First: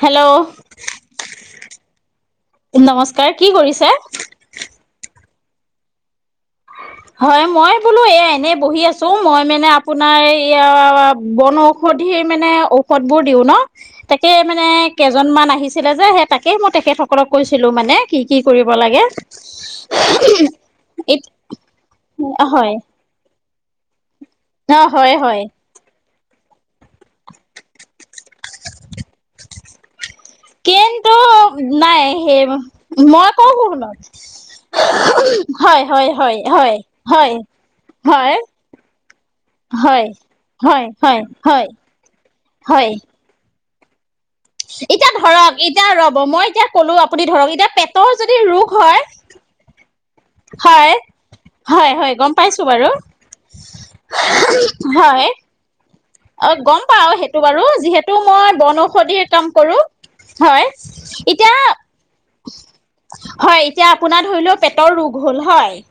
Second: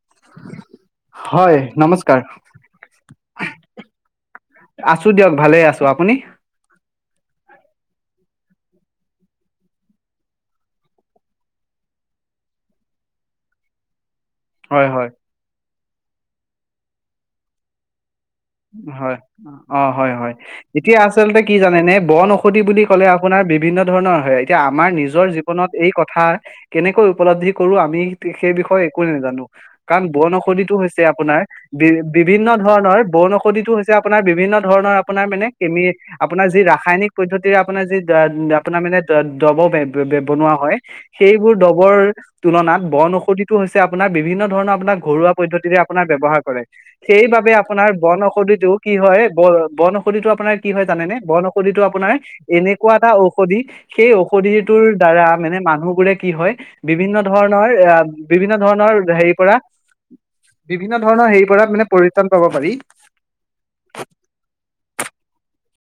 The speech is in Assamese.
হেল্ল' হয় নমস্কাৰ নমস্কাৰ কি কৰিছে আছো দিয়ক ভালে আছো আপুনি হয় মই বোলো এয়া এনেই বহি আছো মই মানে আপোনাৰ এয়া বনঔষধিৰ মানে ঔষধ বোৰ দিও ন তাকে মানে হয় হয় কেইজন মমান আহিছে ছিলে যে সেই তাকে মই তেখেতসকলক কৈছিলো মানে কি কি কৰিব লাগে। হয় অ হয় হয় এতিয়া আচলতে কি জানে নে বন ঔষধি হয় বুলি ক'লে আ আপোনাৰ বিভিন্ন ধৰণৰ হয় এতিয়া অ আমাৰ হয় নিজৰ হয় জীৱনত এই কথা সাৰ কেনেকৈ উপলব্ধি কৰো আমি সেই বিষয়ে একোৱে নাজানো কাৰণ বন ঔষধিটো হৈছে কিন্তু আপোনাৰ বি নাই সেই বিভিন্ন ধৰণৰ মই বন ঔষধ কওঁ ঔষধিটো হৈছে শুনক আপোনাৰ বিভিন্ন ধৰণৰ আপোনাৰ মানে হয় কেমি হয় হয় আপোনাৰ যি হয় ৰাসায়নিক হয় পদ্ধতিৰে আপোনাৰ যি হয় আপোনাৰ মানে ডব হয় বনোৱা হয় সেইবোৰ দ্ৰবৰ তুলনাত হয় বন ঔষধি হৈছে আপোনাক বিভিন্ন ধৰণৰ আপোনাৰ এতিয়া ঘৰুৱা ধৰক পদ্ধতিৰে এতিয়া আপোনাৰ ৰ'ব ব্যৱহাৰ মই কৰে এতিয়া ক'লো আপুনি ধৰক সেইবাবে এতিয়া আপোনাৰ পেটৰ বন যদি ৰোগ ঔষধিটো কি হয় ব বন ঔষধিটো আপোনাৰ কি হয় জানেনেে বন ঔষধিটো হয় হয় আপোনাৰ গম পাইছো বাৰু এনেকুৱা এটা ঔষধি সেই ঔষধি ৰ দ্বাৰা হয় মানে মানুহবোৰে কি অ হয় গম পাও বিভিন্ন সেইটো বাৰু ধৰণৰ যিহেতু এ মই বিভিন্ন ধৰণৰ বনৌষধিৰ হেৰিৰ কাম পৰা কৰো হয় বিভিন্ন ধৰণৰ হেৰি এতিয়া পৰা মানে পৰিত্ৰণ পাব পাৰি হয় এতিয়া আপোনাৰ ধৰি লও পেটৰ ৰোগ হ'ল হয়